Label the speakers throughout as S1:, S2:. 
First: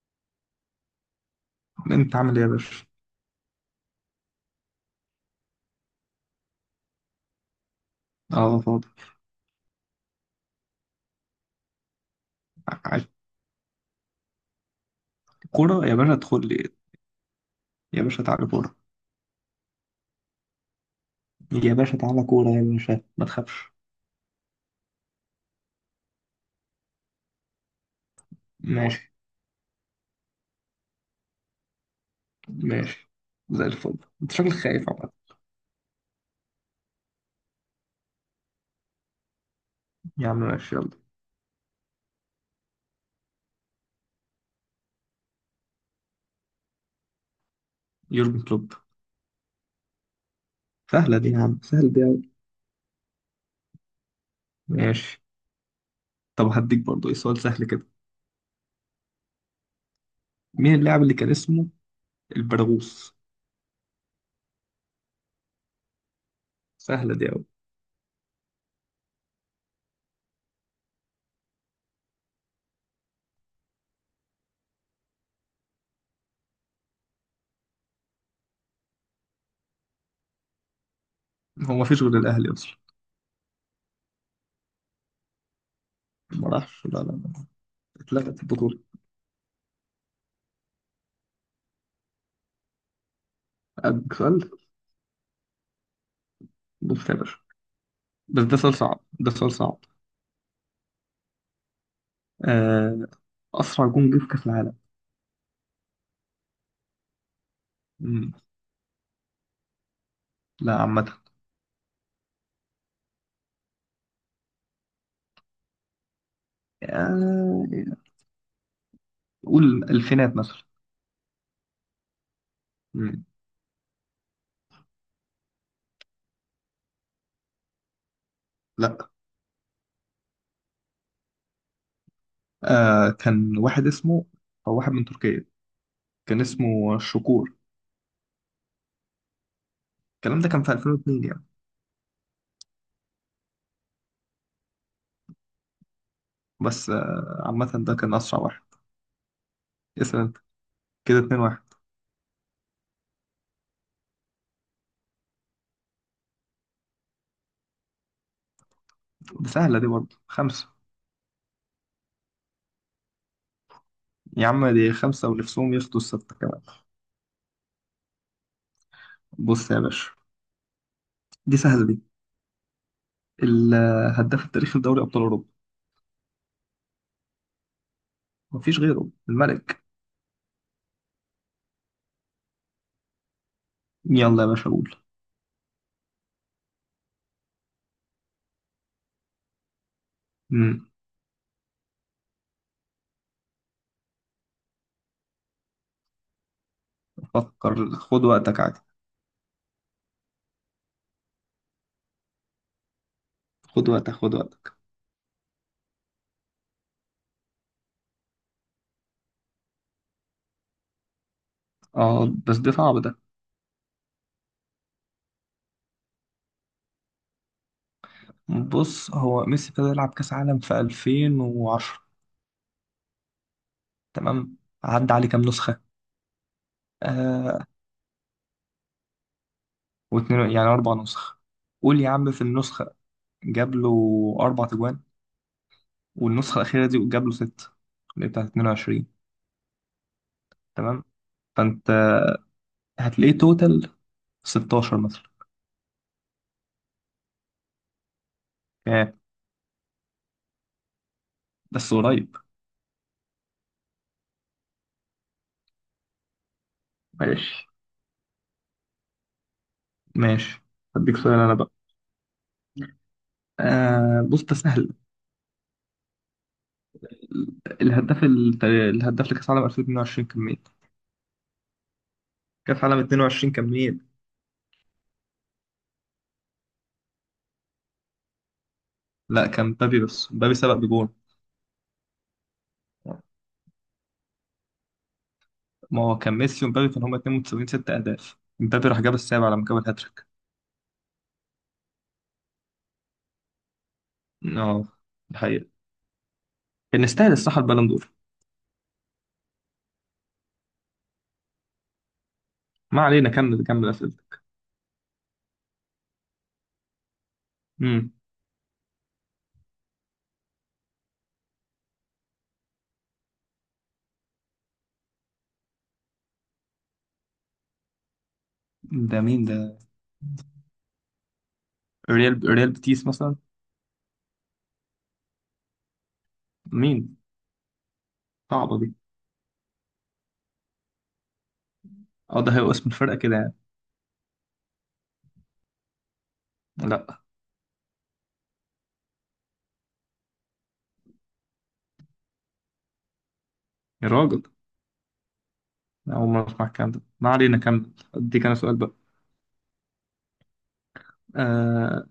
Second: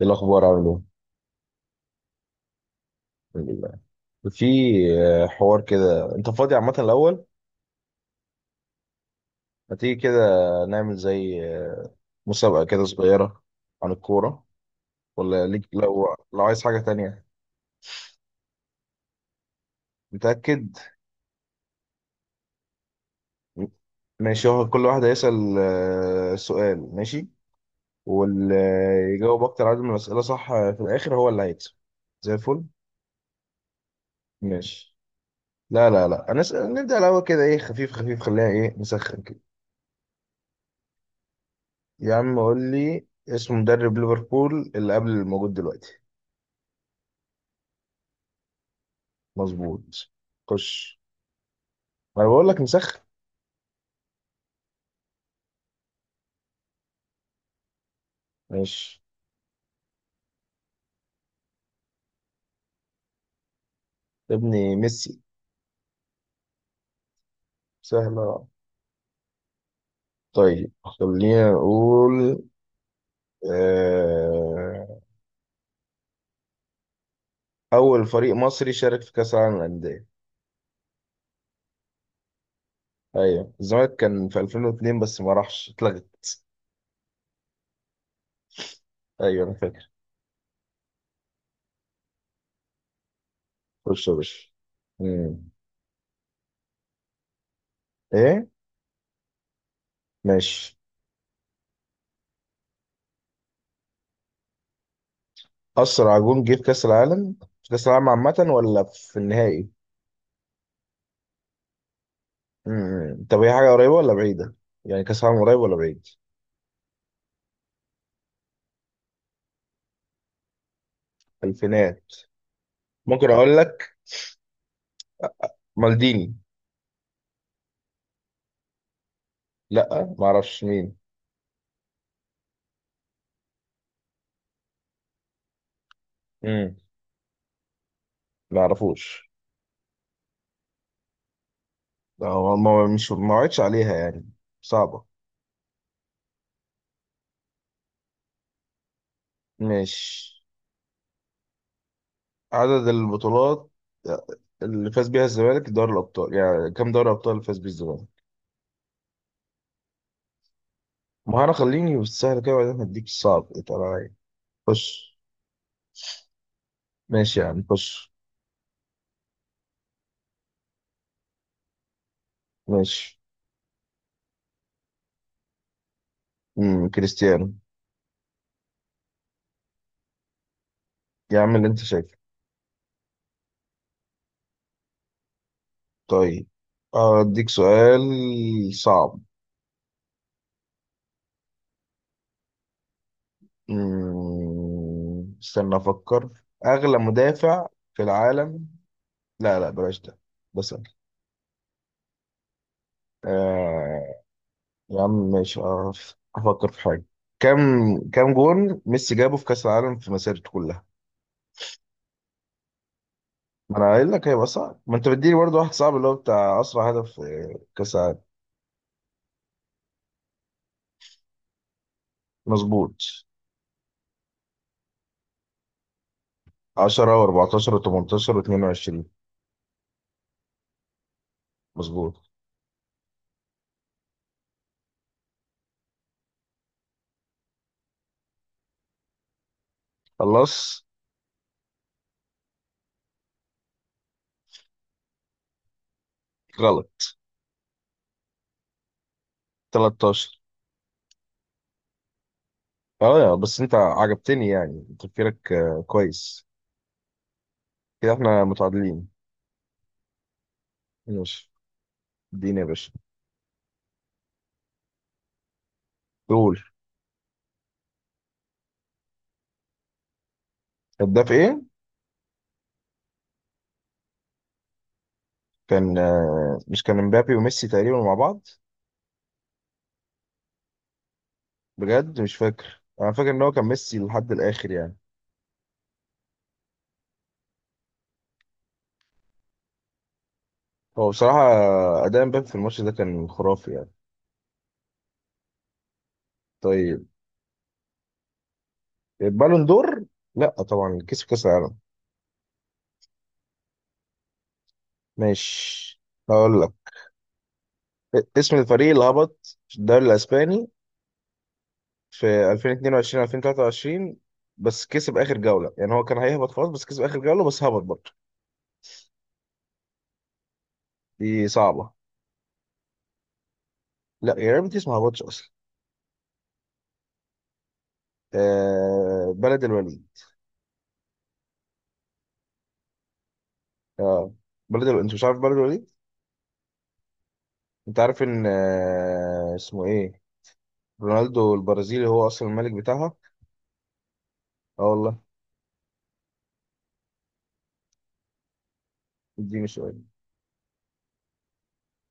S1: ايه الاخبار؟ عامل ايه؟
S2: انت عامل ايه يا باشا؟
S1: الحمد لله. في حوار كده، انت فاضي عامه الاول؟
S2: اه، فاضي.
S1: ما تيجي كده نعمل زي مسابقه كده
S2: ع-
S1: صغيره عن الكوره، ولا ليك
S2: كورة يا باشا،
S1: لو
S2: ادخل
S1: لو عايز
S2: لي.
S1: حاجه تانية؟
S2: يا باشا تعالى كورة.
S1: متاكد؟
S2: يا باشا تعالى كورة يا باشا، ما تخافش.
S1: ماشي، هو كل واحد هيسال سؤال، ماشي؟ واللي
S2: ماشي.
S1: يجاوب اكتر عدد من الاسئله، صح؟ في الاخر هو اللي هيكسب. زي الفل.
S2: ماشي. زي الفل. انت شكلك خايف
S1: ماشي.
S2: عامة.
S1: لا لا لا، هنسأل نبدا الاول كده ايه خفيف خفيف، خليها ايه نسخن كده.
S2: يا عم ماشي، يلا.
S1: يا عم قول لي اسم مدرب ليفربول اللي قبل الموجود دلوقتي.
S2: يورجن كلوب.
S1: مظبوط. خش.
S2: سهلة دي يا عم، سهل دي أوي.
S1: انا بقول لك نسخن.
S2: ماشي. طب هديك برضه ايه سؤال سهل كده.
S1: ماشي.
S2: مين اللاعب اللي كان اسمه البرغوث؟
S1: يا ابني ميسي.
S2: سهلة دي أوي.
S1: سهلة. طيب خلينا نقول آه... أول فريق مصري شارك في كأس العالم للأندية.
S2: هو ما فيش غير الأهلي أصلا.
S1: أيوة الزمالك كان في 2002 بس ما راحش، اتلغت.
S2: ما راحش، لا لا لا. اتلغت البطولة.
S1: أيوة أنا فاكر. خش يا
S2: أديك
S1: باشا.
S2: سؤال.
S1: مم.
S2: بص يا باشا. بس
S1: إيه؟
S2: ده سؤال صعب، ده سؤال صعب.
S1: ماشي.
S2: آه، أسرع جون جه في كأس العالم.
S1: أسرع جون جه في كأس العالم؟ في كأس العالم
S2: مم.
S1: عامة ولا في النهائي؟
S2: لا، عامة.
S1: طب هي حاجة قريبة ولا بعيدة؟ يعني كأس عالم قريب ولا بعيد؟
S2: آه، قول الفينات مثلا.
S1: الفينات.
S2: مم.
S1: ممكن أقول لك مالديني.
S2: لا.
S1: لأ معرفش مين.
S2: كان واحد اسمه، أو واحد من تركيا، كان
S1: امم
S2: اسمه شكور.
S1: معرفوش.
S2: الكلام ده كان في 2002 يعني.
S1: هو ما وعدش عليها يعني. صعبة.
S2: بس عامة ده كان أسرع واحد. اسأل
S1: مش
S2: أنت. كده 2 واحد.
S1: عدد البطولات اللي فاز بيها الزمالك دوري الأبطال، يعني كام دوري أبطال فاز بيه الزمالك؟
S2: دي سهلة دي برضه، خمسة.
S1: ما أنا خليني بالسهل كده وبعدين هديك الصعب اتقل عليا.
S2: يا عم دي
S1: خش.
S2: خمسة، ونفسهم ياخدوا الستة كمان.
S1: ماشي يا عم خش.
S2: بص يا باشا، دي سهلة دي.
S1: ماشي.
S2: الهداف التاريخي لدوري أبطال أوروبا.
S1: كريستيانو.
S2: مفيش غيره الملك.
S1: يا عم اللي أنت شايفه.
S2: يلا يا باشا قول.
S1: طيب أديك سؤال صعب.
S2: مم.
S1: استنى أفكر. أغلى مدافع
S2: فكر،
S1: في
S2: خد وقتك
S1: العالم.
S2: عادي.
S1: لا لا بلاش ده، ده سهل.
S2: خد وقتك
S1: آه
S2: خد وقتك.
S1: يا عم ماشي أعرف أفكر في حاجة. كم كم جون ميسي جابه في كأس العالم في مسيرته كلها؟
S2: اه بس ده صعب ده.
S1: ما أنا قايل لك هيبقى صعب، ما أنت بتديني برضه واحد صعب اللي هو بتاع أسرع هدف في كأس العالم.
S2: بص، هو ميسي ابتدى يلعب كأس عالم في 2010.
S1: مظبوط.
S2: تمام. عدى عليه كام نسخة؟
S1: 10
S2: آه
S1: و14 و18 و22.
S2: واتنين يعني أربع نسخ. قول يا
S1: مظبوط.
S2: عم في النسخة. جاب له أربع تجوان. والنسخة الأخيرة دي جاب له ستة، اللي هي بتاعت 22.
S1: خلاص.
S2: تمام. فأنت هتلاقيه توتال 16 مثلا.
S1: غلط.
S2: آه
S1: 13.
S2: بس قريب.
S1: اه بس انت عجبتني يعني تفكيرك كويس.
S2: ماشي.
S1: كده احنا متعادلين.
S2: ماشي. هديك سؤال
S1: ماشي.
S2: أنا بقى.
S1: اديني يا باشا.
S2: آه، بص ده سهل.
S1: دول.
S2: الهداف لكأس عالم 2022 كان مين؟
S1: هداف ايه؟
S2: كأس عالم 22 كان مين؟
S1: كان مش كان مبابي وميسي تقريبا مع بعض.
S2: لا، كان مبابي، بس مبابي سبق بجول.
S1: بجد مش فاكر، انا فاكر ان هو كان ميسي لحد الاخر يعني.
S2: ما هو كان ميسي ومبابي كانوا هما اتنين متساويين ست أهداف، مبابي راح جاب السابع لما جاب الهاتريك.
S1: هو بصراحة اداء مبابي في الماتش ده كان خرافي يعني.
S2: اه، الحقيقة. كان
S1: طيب.
S2: يستاهل الصراحة البالون دور.
S1: البالون دور. لا طبعا كسب كاس العالم.
S2: ما علينا، كمل كمل أسئلتك.
S1: ماشي. هقول لك
S2: امم.
S1: اسم الفريق اللي هبط في الدوري الاسباني في 2022 2023، بس كسب اخر جوله يعني. هو كان هيهبط خلاص بس كسب اخر جوله بس هبط برضه.
S2: ده مين ده؟
S1: دي صعبه.
S2: ريال بيتيس مثلا.
S1: لا يا ريت، دي ما هبطش اصلا.
S2: مين؟ صعبة دي.
S1: بلد الوليد.
S2: اه، ده هيبقى اسم الفرقة كده يعني.
S1: اه بلد الوليد، انت مش عارف بلد الوليد؟
S2: لا.
S1: انت عارف ان اسمه ايه رونالدو البرازيلي هو اصلا الملك بتاعها.
S2: يا راجل،
S1: اه والله.
S2: أنا أول مرة أسمع الكلام ده. ما علينا كمل، أديك أنا سؤال بقى.
S1: اديني شويه.
S2: آه.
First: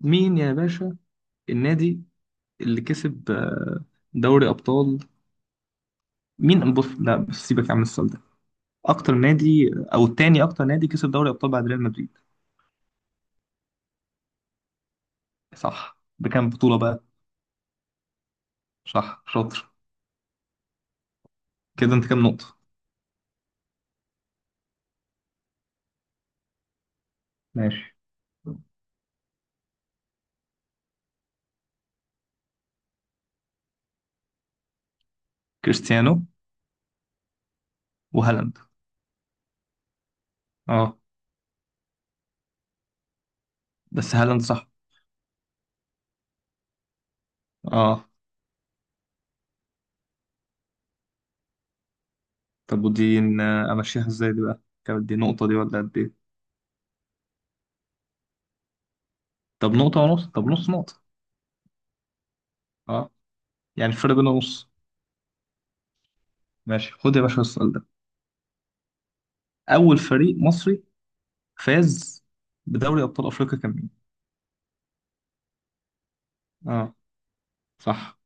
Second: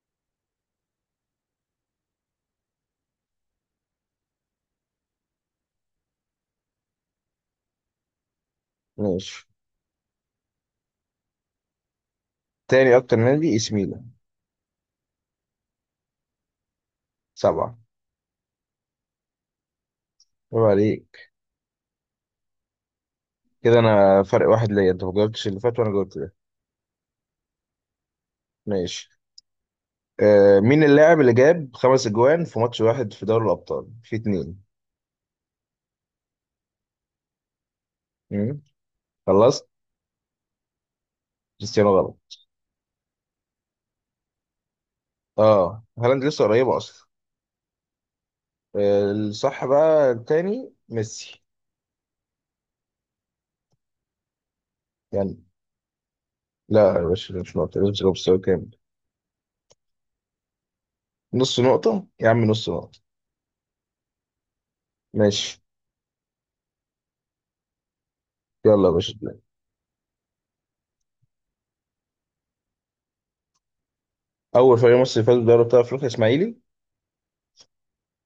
S2: مين يا باشا؟ النادي اللي كسب دوري أبطال. مين؟ بص لا، بس سيبك يا عم السؤال ده. اكتر
S1: ماشي.
S2: نادي او تاني اكتر نادي كسب دوري ابطال بعد ريال مدريد.
S1: تاني اكتر نادي اي سي ميلان،
S2: صح، بكام بطولة بقى؟
S1: سبعه.
S2: صح شاطر.
S1: عيب عليك.
S2: كده انت كام نقطة؟
S1: كده انا فرق واحد ليا، انت ما جاوبتش اللي فات وانا جاوبت ده.
S2: ماشي.
S1: ماشي. مين اللاعب اللي جاب خمس اجوان في ماتش واحد في دوري الابطال في اتنين؟
S2: كريستيانو وهالاند.
S1: مم. خلصت.
S2: اه
S1: كريستيانو غلط.
S2: بس هالاند صح.
S1: اه هالاند لسه قريبه اصلا.
S2: اه.
S1: الصح بقى التاني ميسي.
S2: طب ودي امشيها ازاي دي بقى؟ كانت دي
S1: يعني
S2: نقطة دي ولا قد ايه؟
S1: لا يا باشا، ده مش نقطة مش نقطة، مستوى كامل.
S2: طب نقطة ونص، طب نص نقطة.
S1: نص نقطة يا عم، نص نقطة.
S2: اه. يعني الفرق بيننا نص.
S1: ماشي.
S2: ماشي. خد يا باشا السؤال ده.
S1: يلا يا باشا.
S2: اول فريق مصري فاز بدوري ابطال افريقيا كان مين؟
S1: أول فريق مصري فاز بدوري أبطال أفريقيا إسماعيلي.
S2: اه، صح.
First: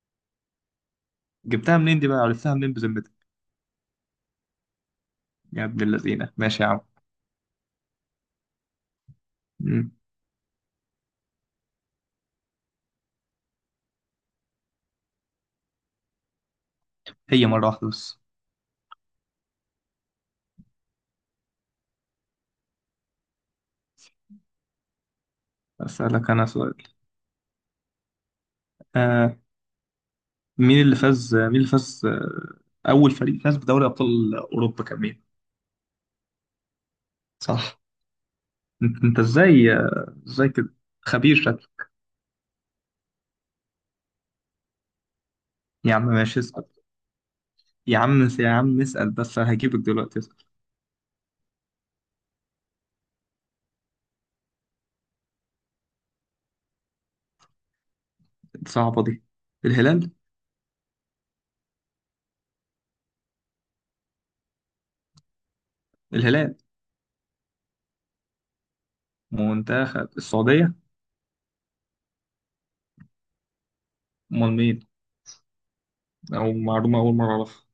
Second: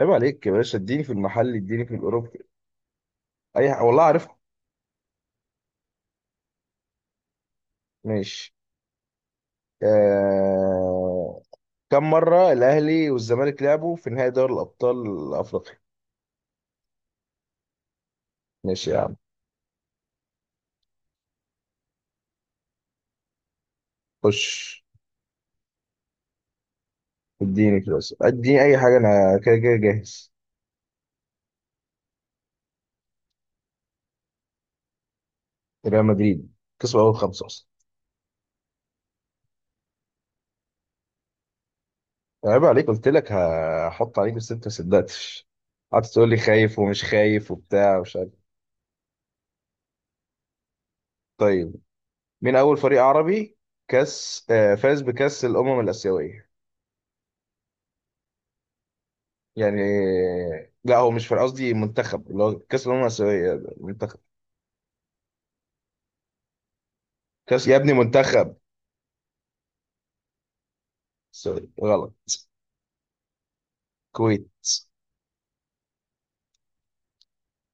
S1: عيب عليك يا باشا، اديني في المحل
S2: جبتها
S1: اديني في
S2: منين دي بقى؟
S1: الأوروبي.
S2: عرفتها منين بذمتك؟
S1: والله عارفها.
S2: يا ابن اللذينة. ماشي يا
S1: ماشي.
S2: عم.
S1: آه... كم مرة الأهلي والزمالك لعبوا في نهائي دوري الأبطال الأفريقي؟
S2: هي مرة واحدة بس.
S1: ماشي يا عم خش.
S2: أسألك أنا سؤال.
S1: اديني كده بس. اديني أي حاجة،
S2: آه
S1: أنا كده كده جاهز.
S2: مين اللي فاز، أول فريق فاز بدوري أبطال أوروبا كان مين؟
S1: ريال مدريد كسبوا أول خمسة أصلا.
S2: صح. أنت إزاي كده. خبير شكلك.
S1: عيب عليك، قلت لك هحط عليك بس أنت ما صدقتش.
S2: يا
S1: قعدت
S2: عم
S1: تقول لي
S2: ماشي اسأل.
S1: خايف ومش خايف وبتاع
S2: يا
S1: ومش
S2: عم،
S1: عارف.
S2: يا عم اسأل بس هجيبك دلوقتي، اسأل.
S1: طيب مين أول فريق عربي كاس فاز بكاس الأمم الآسيوية؟
S2: صعبة دي.
S1: يعني
S2: الهلال.
S1: لا، هو مش فريق، قصدي منتخب، اللي هو كاس الأمم الآسيوية ده، منتخب.
S2: الهلال.
S1: كاس يا ابني، منتخب.
S2: منتخب السعودية.
S1: سوري غلط. كويت.
S2: أمال مين؟ أو معلومة أول مرة أعرفها.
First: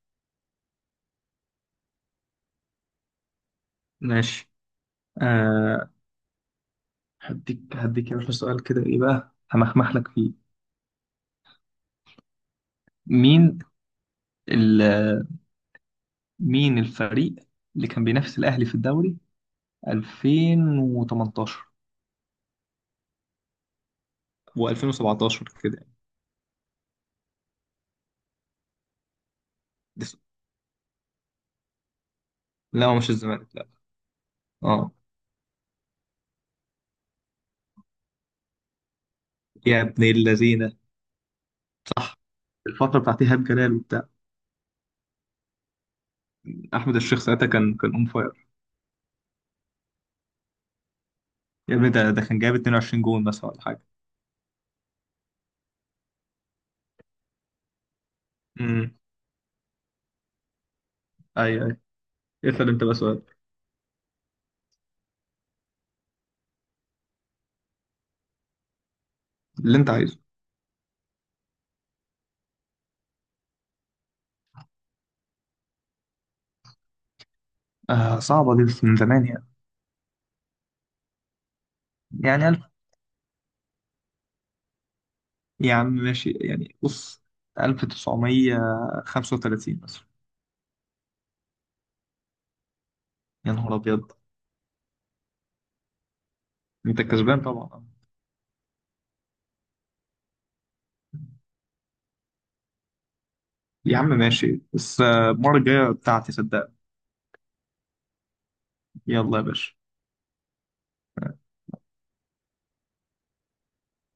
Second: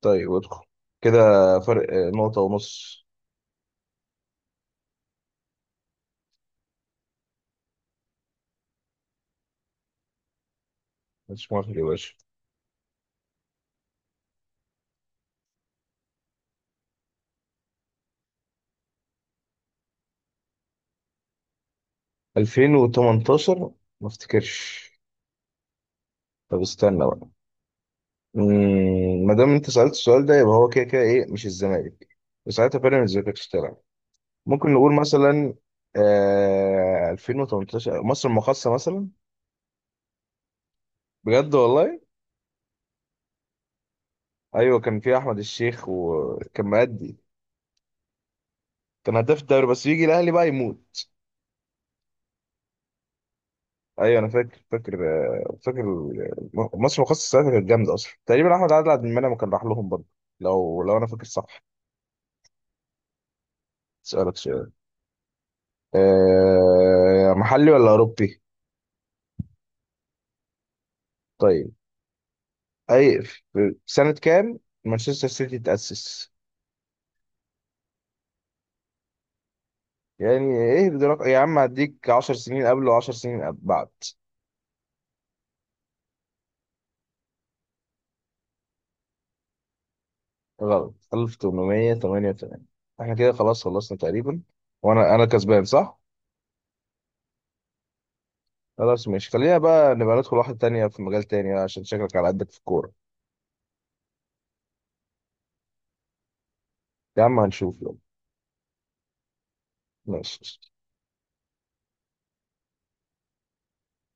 S1: طيب ادخل. كده فرق نقطة ونص.
S2: ماشي. آه، هديك يا باشا سؤال كده، إيه بقى همخمح لك فيه.
S1: مش مؤاخذة يا باشا.
S2: مين مين الفريق اللي كان بينافس الأهلي في الدوري 2018
S1: 2018. ما افتكرش.
S2: و2017 كده يعني.
S1: طب استنى بقى. ما دام انت سألت
S2: دس-
S1: السؤال ده يبقى هو كده كده ايه مش الزمالك، وساعتها
S2: لا هو مش
S1: بيراميدز ما كانتش
S2: الزمالك، لا.
S1: تلعب. ممكن
S2: اه،
S1: نقول مثلا 2018 مصر المقاصة مثلا.
S2: يا ابن اللذينة،
S1: بجد والله.
S2: صح. الفترة بتاعت إيهاب جلال وبتاع
S1: ايوه كان في احمد الشيخ وكان
S2: أحمد
S1: مأدي.
S2: الشيخ ساعتها كان أون فاير.
S1: كان هداف الدوري بس يجي الاهلي بقى يموت.
S2: يا ابني ده كان جايب 22 جون مثلا ولا حاجة.
S1: ايوه انا فاكر فاكر. مصر مخصص ساعتها كانت جامده اصلا، تقريبا احمد عادل
S2: امم.
S1: عبد المنعم كان راح لهم برضه. لو انا فاكر صح.
S2: أيوه أيوه. اسأل أنت بقى سؤال.
S1: اسالك سؤال. أه محلي ولا اوروبي؟
S2: اللي أنت عايزه.
S1: طيب. اي. في سنه كام مانشستر سيتي تاسس؟
S2: آه، صعبة دي بس من زمان يعني.
S1: يعني ايه بدرجة يا عم، هديك 10
S2: يعني ألف.
S1: سنين قبل و10 سنين بعد.
S2: يا عم ماشي يعني، بص. 1935 مثلا.
S1: غلط. 1888. احنا كده
S2: يا
S1: خلاص
S2: نهار
S1: خلصنا
S2: أبيض.
S1: تقريبا. وانا كسبان صح.
S2: أنت كسبان طبعا.
S1: خلاص ماشي، خلينا بقى نبقى ندخل واحدة تانية في مجال تاني بقى، عشان شكلك على قدك في الكورة.
S2: يا عم ماشي بس المرة الجاية بتاعتي صدق.
S1: يا عم هنشوف يلا.
S2: يلا يا باشا.
S1: ماشي.